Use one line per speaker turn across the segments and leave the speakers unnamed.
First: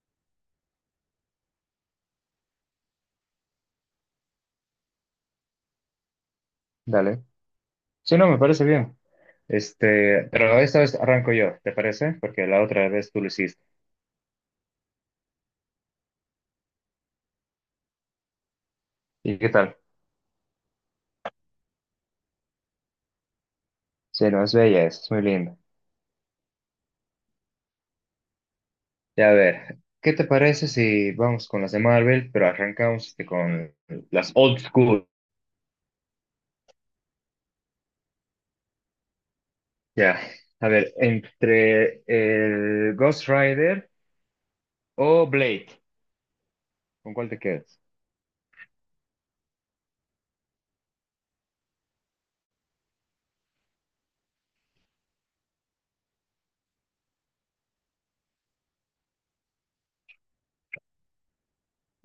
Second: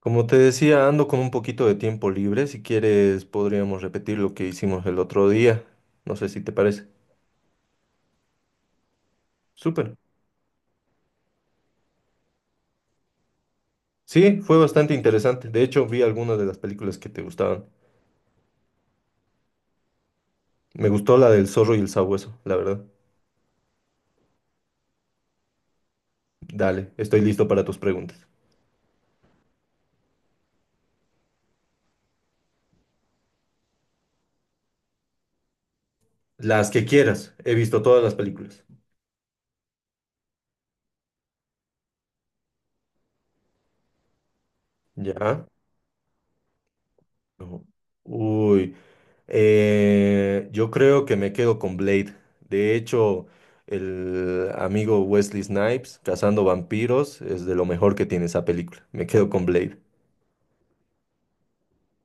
Como te decía, ando con un poquito de tiempo libre. Si quieres, podríamos repetir lo que hicimos el otro día. No sé si te parece.
Dale. Sí, no, me parece bien.
Súper.
Este, pero esta vez arranco yo, ¿te parece? Porque la otra vez tú lo hiciste.
Sí, fue bastante interesante. De hecho, vi algunas de las películas que te gustaban.
¿Y qué tal?
Me gustó la del zorro y el sabueso, la verdad.
Sí, no, es bella, es muy linda.
Dale, estoy listo para tus preguntas.
Ya, a ver, ¿qué te parece si vamos con las de Marvel, pero arrancamos este, con las old school?
Las que quieras. He visto todas las películas.
Ya, a ver, entre el Ghost Rider o
¿Ya?
Blade, ¿con cuál te
No.
quedas?
Uy, yo creo que me quedo con Blade. De hecho, el amigo Wesley Snipes, Cazando Vampiros, es de lo mejor que tiene esa película. Me quedo con Blade.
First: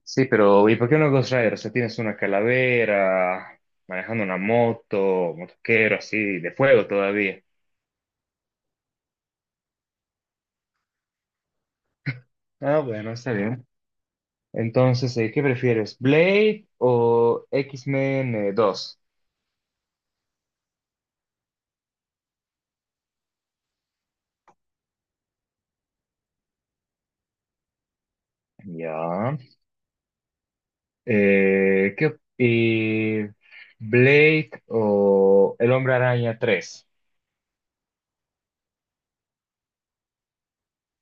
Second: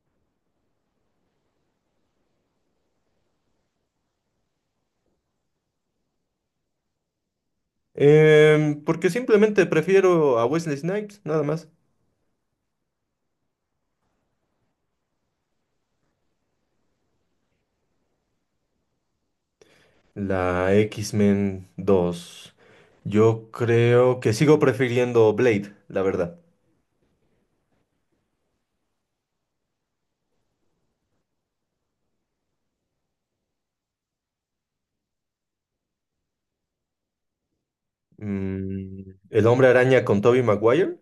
Sí, pero ¿y por qué no Ghost Rider? O sea, tienes una calavera, manejando una moto, motoquero así, de fuego todavía.
Porque simplemente prefiero a Wesley Snipes, nada más.
Ah, bueno, está bien. Entonces, ¿qué prefieres? ¿Blade o X-Men 2?
La X-Men 2. Yo creo que sigo prefiriendo Blade, la verdad.
Ya. Y Blade o El Hombre Araña 3?
El Hombre Araña con Tobey Maguire.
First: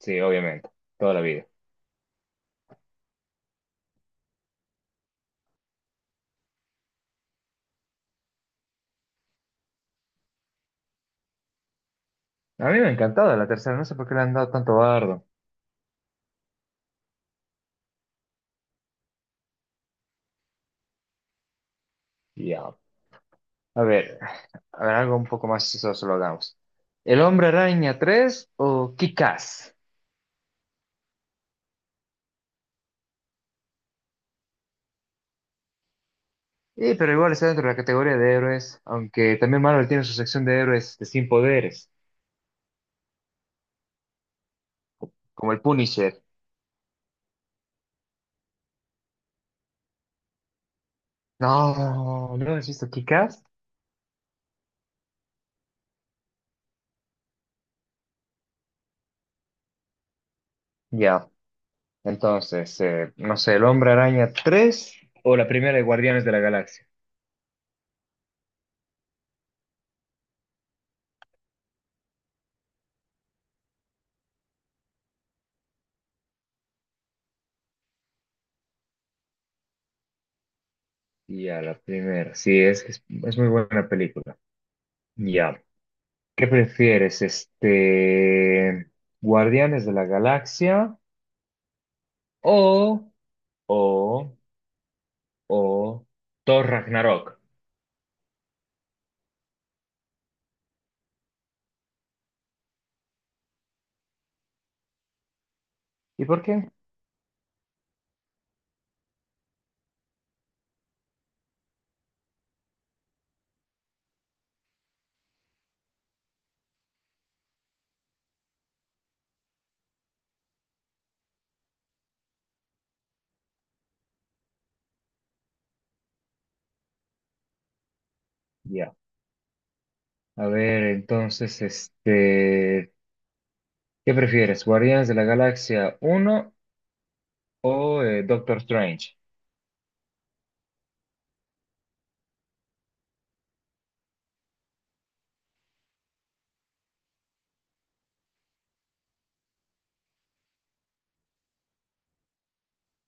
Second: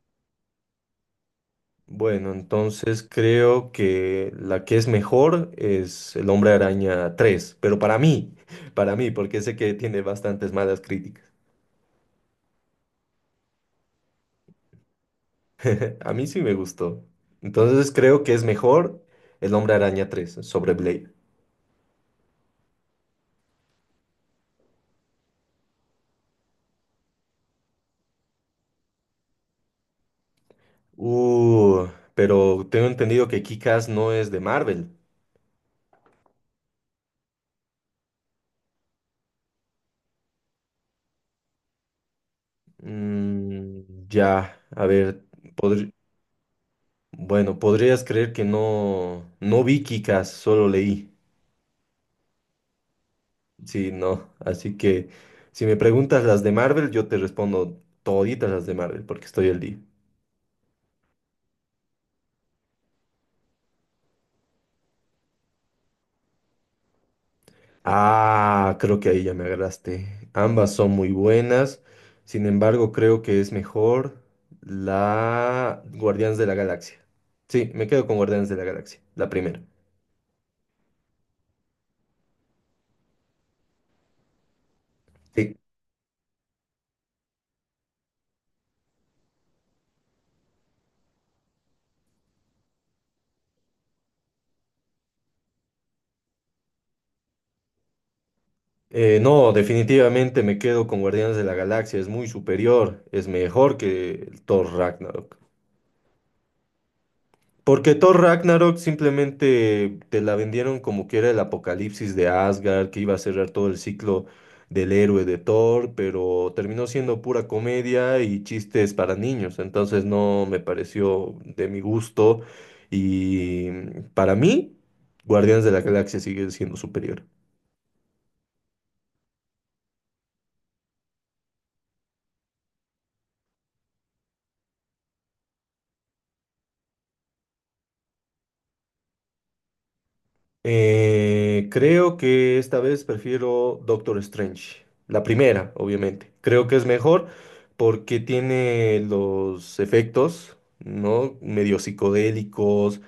Sí, obviamente, toda la vida.
Bueno, entonces creo que la que es mejor es El Hombre Araña 3, pero para mí, para mí, porque sé que tiene bastantes malas críticas.
A mí me ha encantado la tercera, no sé por qué le han dado tanto bardo.
A mí sí me gustó. Entonces creo que es mejor El Hombre Araña tres sobre Blade.
Ya. A ver, a ver, algo un poco más chistoso lo hagamos. ¿El Hombre Araña 3 o Kick-Ass?
Uh, pero tengo entendido que Kick-Ass no es de Marvel.
Sí, pero igual está dentro de la categoría de héroes, aunque también Marvel tiene su sección de héroes de sin poderes.
Ya, a ver,
Como el
podr-
Punisher.
bueno, podrías creer que no, no vi Kick-Ass, solo leí.
No, ¿no has visto Kick-Ass?
Sí, no. Así que si me preguntas las de Marvel, yo te respondo toditas las de Marvel porque estoy al día.
Ya, entonces, no sé, el Hombre Araña 3 o la primera de Guardianes de la Galaxia.
Ah, creo que ahí ya me agarraste. Ambas son muy buenas. Sin embargo, creo que es mejor la Guardianes de la Galaxia. Sí, me quedo con Guardianes de la Galaxia, la primera.
Ya, la primera, sí, es muy buena película.
Sí.
Ya, ¿qué prefieres, este, Guardianes de la Galaxia o, o, o Thor Ragnarok?
No, definitivamente me quedo con Guardianes de la Galaxia. Es muy superior, es mejor que el Thor Ragnarok.
¿Y por qué?
Porque Thor Ragnarok simplemente te la vendieron como que era el apocalipsis de Asgard, que iba a cerrar todo el ciclo del héroe de Thor, pero terminó siendo pura comedia y chistes para niños. Entonces no me pareció de mi gusto. Y para mí, Guardianes de la Galaxia sigue siendo superior.
Ya, a ver, entonces, este, ¿qué prefieres, Guardianes de la Galaxia uno o Doctor Strange?
Creo que esta vez prefiero Doctor Strange. La primera, obviamente. Creo que es mejor porque tiene los efectos, ¿no? Medio psicodélicos,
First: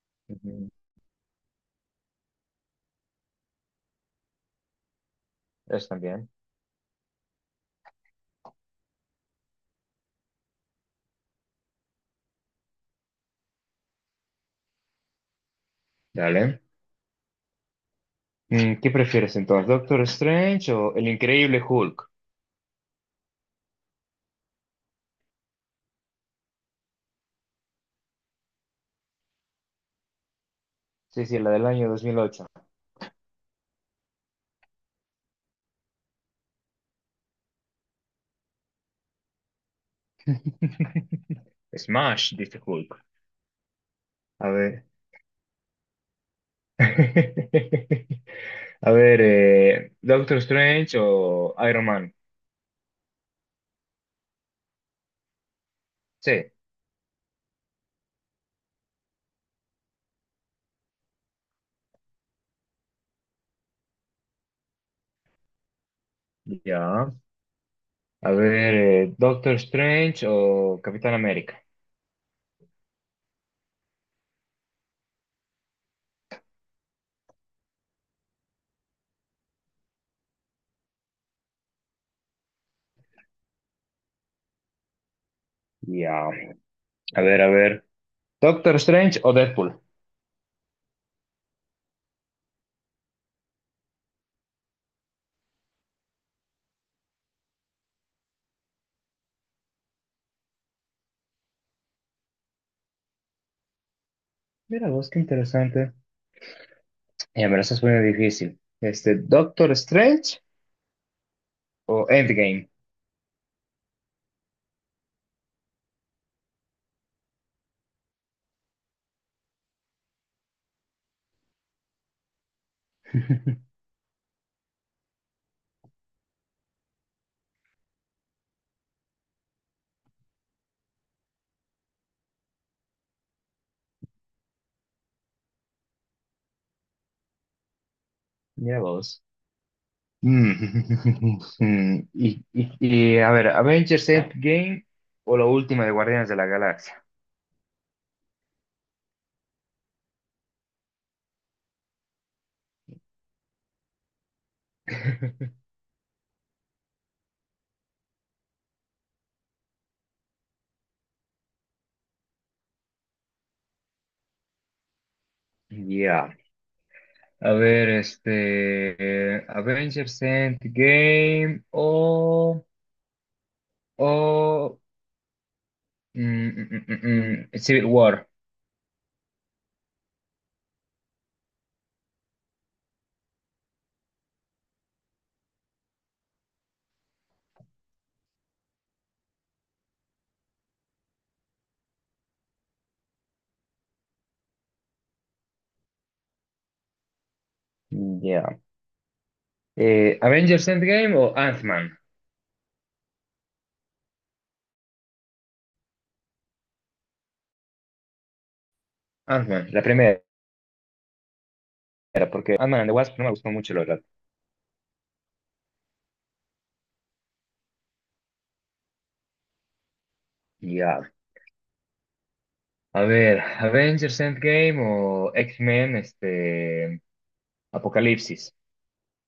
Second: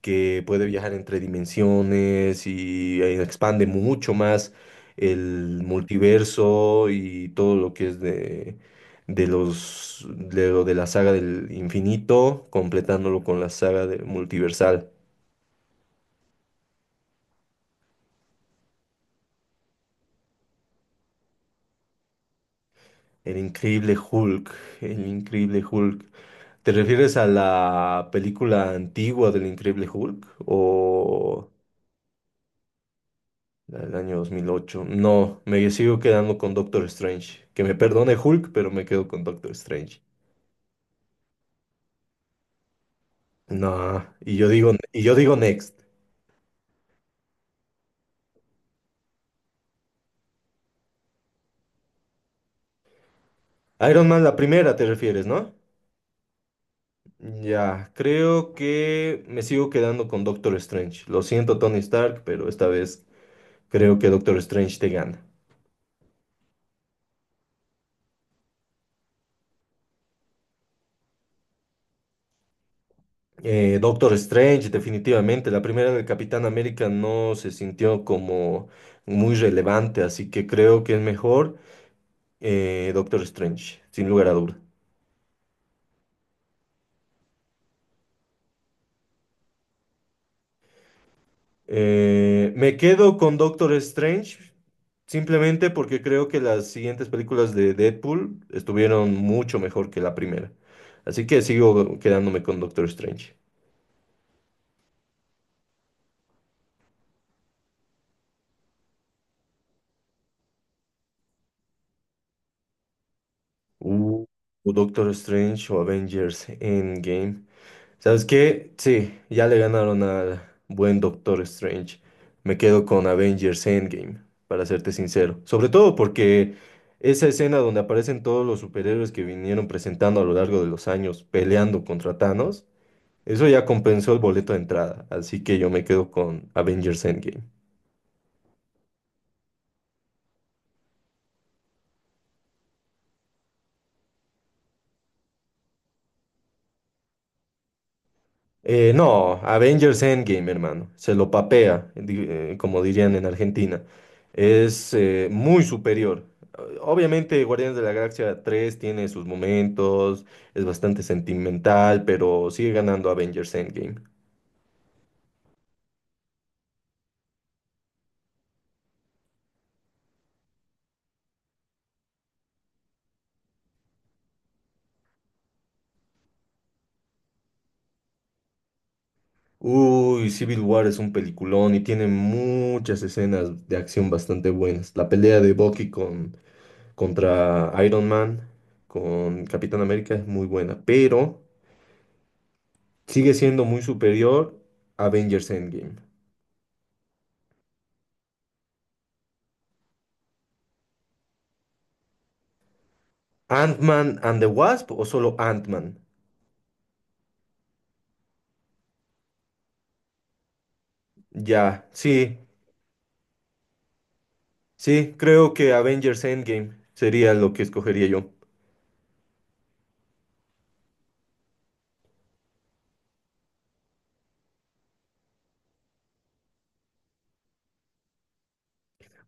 que puede
Ujú.
viajar entre dimensiones y expande mucho más el
Es también.
multiverso y todo lo que es de los, de lo de la saga del infinito, completándolo con la saga del multiversal.
Dale. ¿Qué prefieres entonces, Doctor Strange o El Increíble Hulk?
El increíble Hulk, el increíble Hulk. ¿Te refieres a la película antigua del increíble Hulk
Sí, sí,
o
la del año 2008.
la del año 2008? No, me sigo quedando con Doctor Strange. Que me perdone Hulk, pero me quedo con Doctor Strange.
Smash, dice Hulk.
No,
A ver.
y yo digo Next.
A ver, Doctor Strange o Iron Man.
Iron Man, la primera te refieres, ¿no?
Sí,
Ya, creo que me sigo quedando con Doctor Strange. Lo siento, Tony Stark, pero esta vez creo que Doctor Strange te gana.
ya. A ver, Doctor Strange o Capitán América.
Doctor Strange, definitivamente. La primera del Capitán América no se sintió como muy relevante, así que creo que es mejor Doctor Strange, sin lugar a duda.
Ya. A ver, a ver. Doctor Strange o Deadpool.
Me quedo con Doctor Strange simplemente porque creo que las siguientes películas de Deadpool estuvieron mucho mejor que la primera. Así que sigo quedándome con Doctor Strange.
Mira vos, qué interesante. Ya me lo estás poniendo difícil. Este, Doctor Strange o Endgame.
Uh, o Doctor Strange o Avengers Endgame. ¿Sabes qué? Sí, ya le ganaron al buen Doctor Strange. Me quedo con Avengers Endgame, para serte sincero. Sobre todo porque esa escena donde aparecen todos los superhéroes que vinieron presentando a lo largo de los años peleando contra Thanos, eso ya compensó el boleto de entrada. Así que yo me quedo con Avengers Endgame.
Mira vos. Mm, mm, Y, y, y, a ver, Avengers Endgame o la última de Guardianes de la Galaxia.
No, Avengers Endgame, hermano. Se lo papea, como dirían en Argentina. Es muy superior. Obviamente, Guardianes de la Galaxia 3 tiene sus momentos, es bastante sentimental, pero sigue ganando Avengers Endgame.
Ya. A ver, este, Avengers Endgame o Civil War.
Uy, Civil War es un peliculón y tiene muchas escenas de acción bastante buenas. La pelea de Bucky con, contra Iron Man, con Capitán América es muy buena, pero sigue siendo muy superior a Avengers Endgame.
Ya. Avengers Endgame o Ant-Man.
Ant-Man and the Wasp o solo Ant-Man.
Ant-Man, la primera.
Ya,
Era
sí,
porque Ant-Man and the Wasp no me gustó mucho, la verdad.
sí, creo que Avengers Endgame sería lo que escogería yo.
Ya, a ver, Avengers Endgame o X-Men, este, Apocalipsis.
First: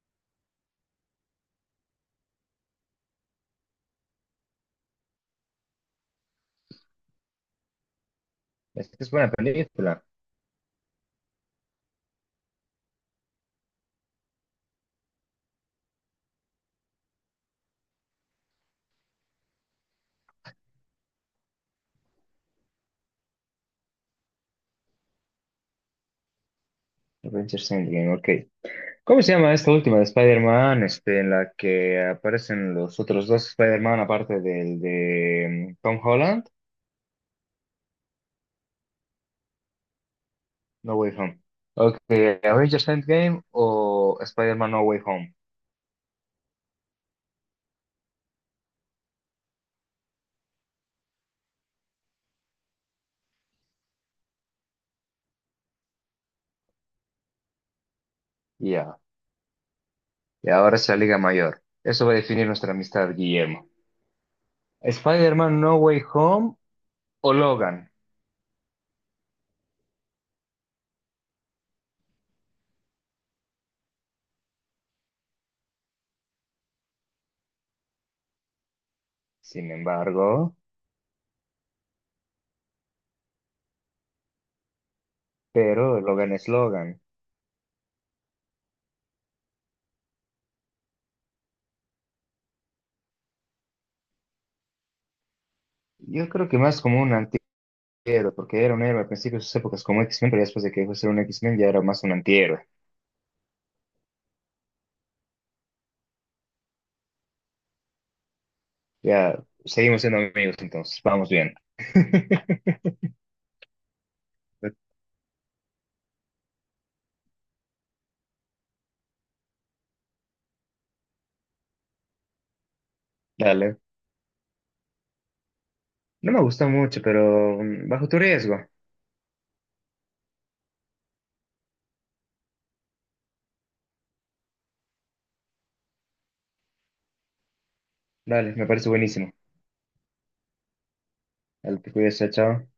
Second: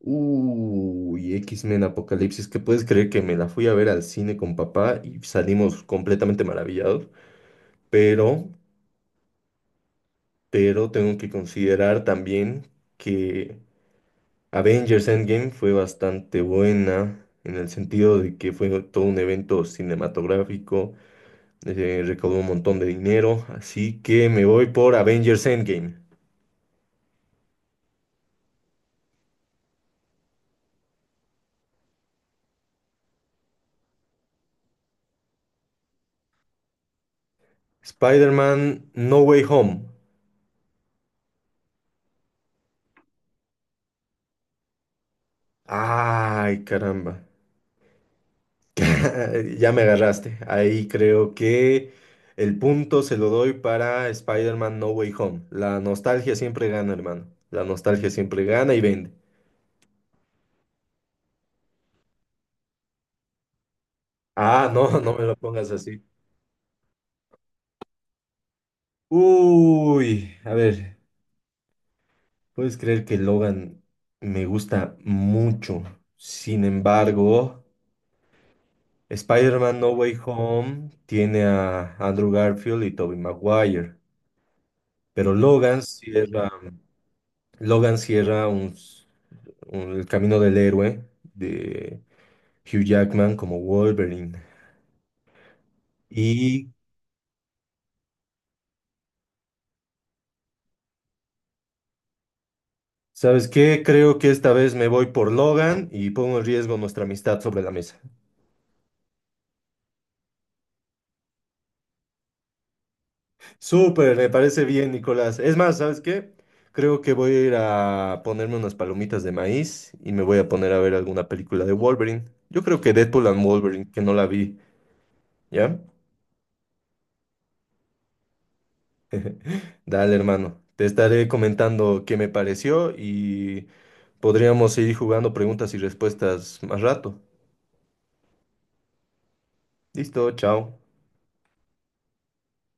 Uy, X-Men Apocalipsis, que puedes creer que me la fui a ver al cine con papá y salimos completamente maravillados, pero,
Esta es buena película.
pero tengo que considerar también que Avengers Endgame fue bastante buena en el sentido de que fue todo un evento cinematográfico recaudó un montón de dinero, así que me voy por Avengers Endgame.
Avengers Endgame, ok. ¿Cómo se llama esta última de Spider-Man, este, en la que aparecen los otros dos Spider-Man aparte del de Tom Holland?
Spider-Man No Way Home.
No Way Home. Ok, Avengers Endgame o Spider-Man No Way Home.
Ay, caramba. Ya me agarraste. Ahí creo que el punto se lo doy para Spider-Man No Way Home. La nostalgia siempre gana, hermano. La nostalgia siempre gana y
Ya,
vende.
y ahora es la Liga Mayor. Eso va a definir nuestra amistad, Guillermo.
Ah, no, no me lo
Spider-Man
pongas
No Way
así.
Home o Logan,
Uy, a ver, ¿puedes creer que Logan me gusta mucho? Sin embargo...
sin
Spider-Man No Way
embargo,
Home tiene a Andrew Garfield y Tobey Maguire, pero
pero Logan es Logan.
Logan cierra el camino del héroe de Hugh Jackman como Wolverine.
Yo creo que
Y,
más como un antihéroe, porque era un héroe al principio de sus épocas como X-Men, pero ya después de que dejó de ser un X-Men ya era más un antihéroe.
¿Sabes qué? Creo que esta vez me voy por Logan y pongo en riesgo nuestra amistad sobre la mesa.
Ya, seguimos siendo amigos entonces, vamos bien.
Súper, me parece bien, Nicolás. Es más, ¿sabes qué? Creo que voy a ir a ponerme unas palomitas de maíz y me voy a poner a ver alguna película de Wolverine. Yo creo que Deadpool and
Dale.
Wolverine, que no la vi, ¿ya?
No me gusta mucho, pero bajo tu riesgo.
Dale, hermano. Te estaré comentando qué me pareció y podríamos seguir jugando preguntas y respuestas más rato.
Dale, me parece buenísimo.
Listo, chao.
Dale, te cuidas, chao. Chao.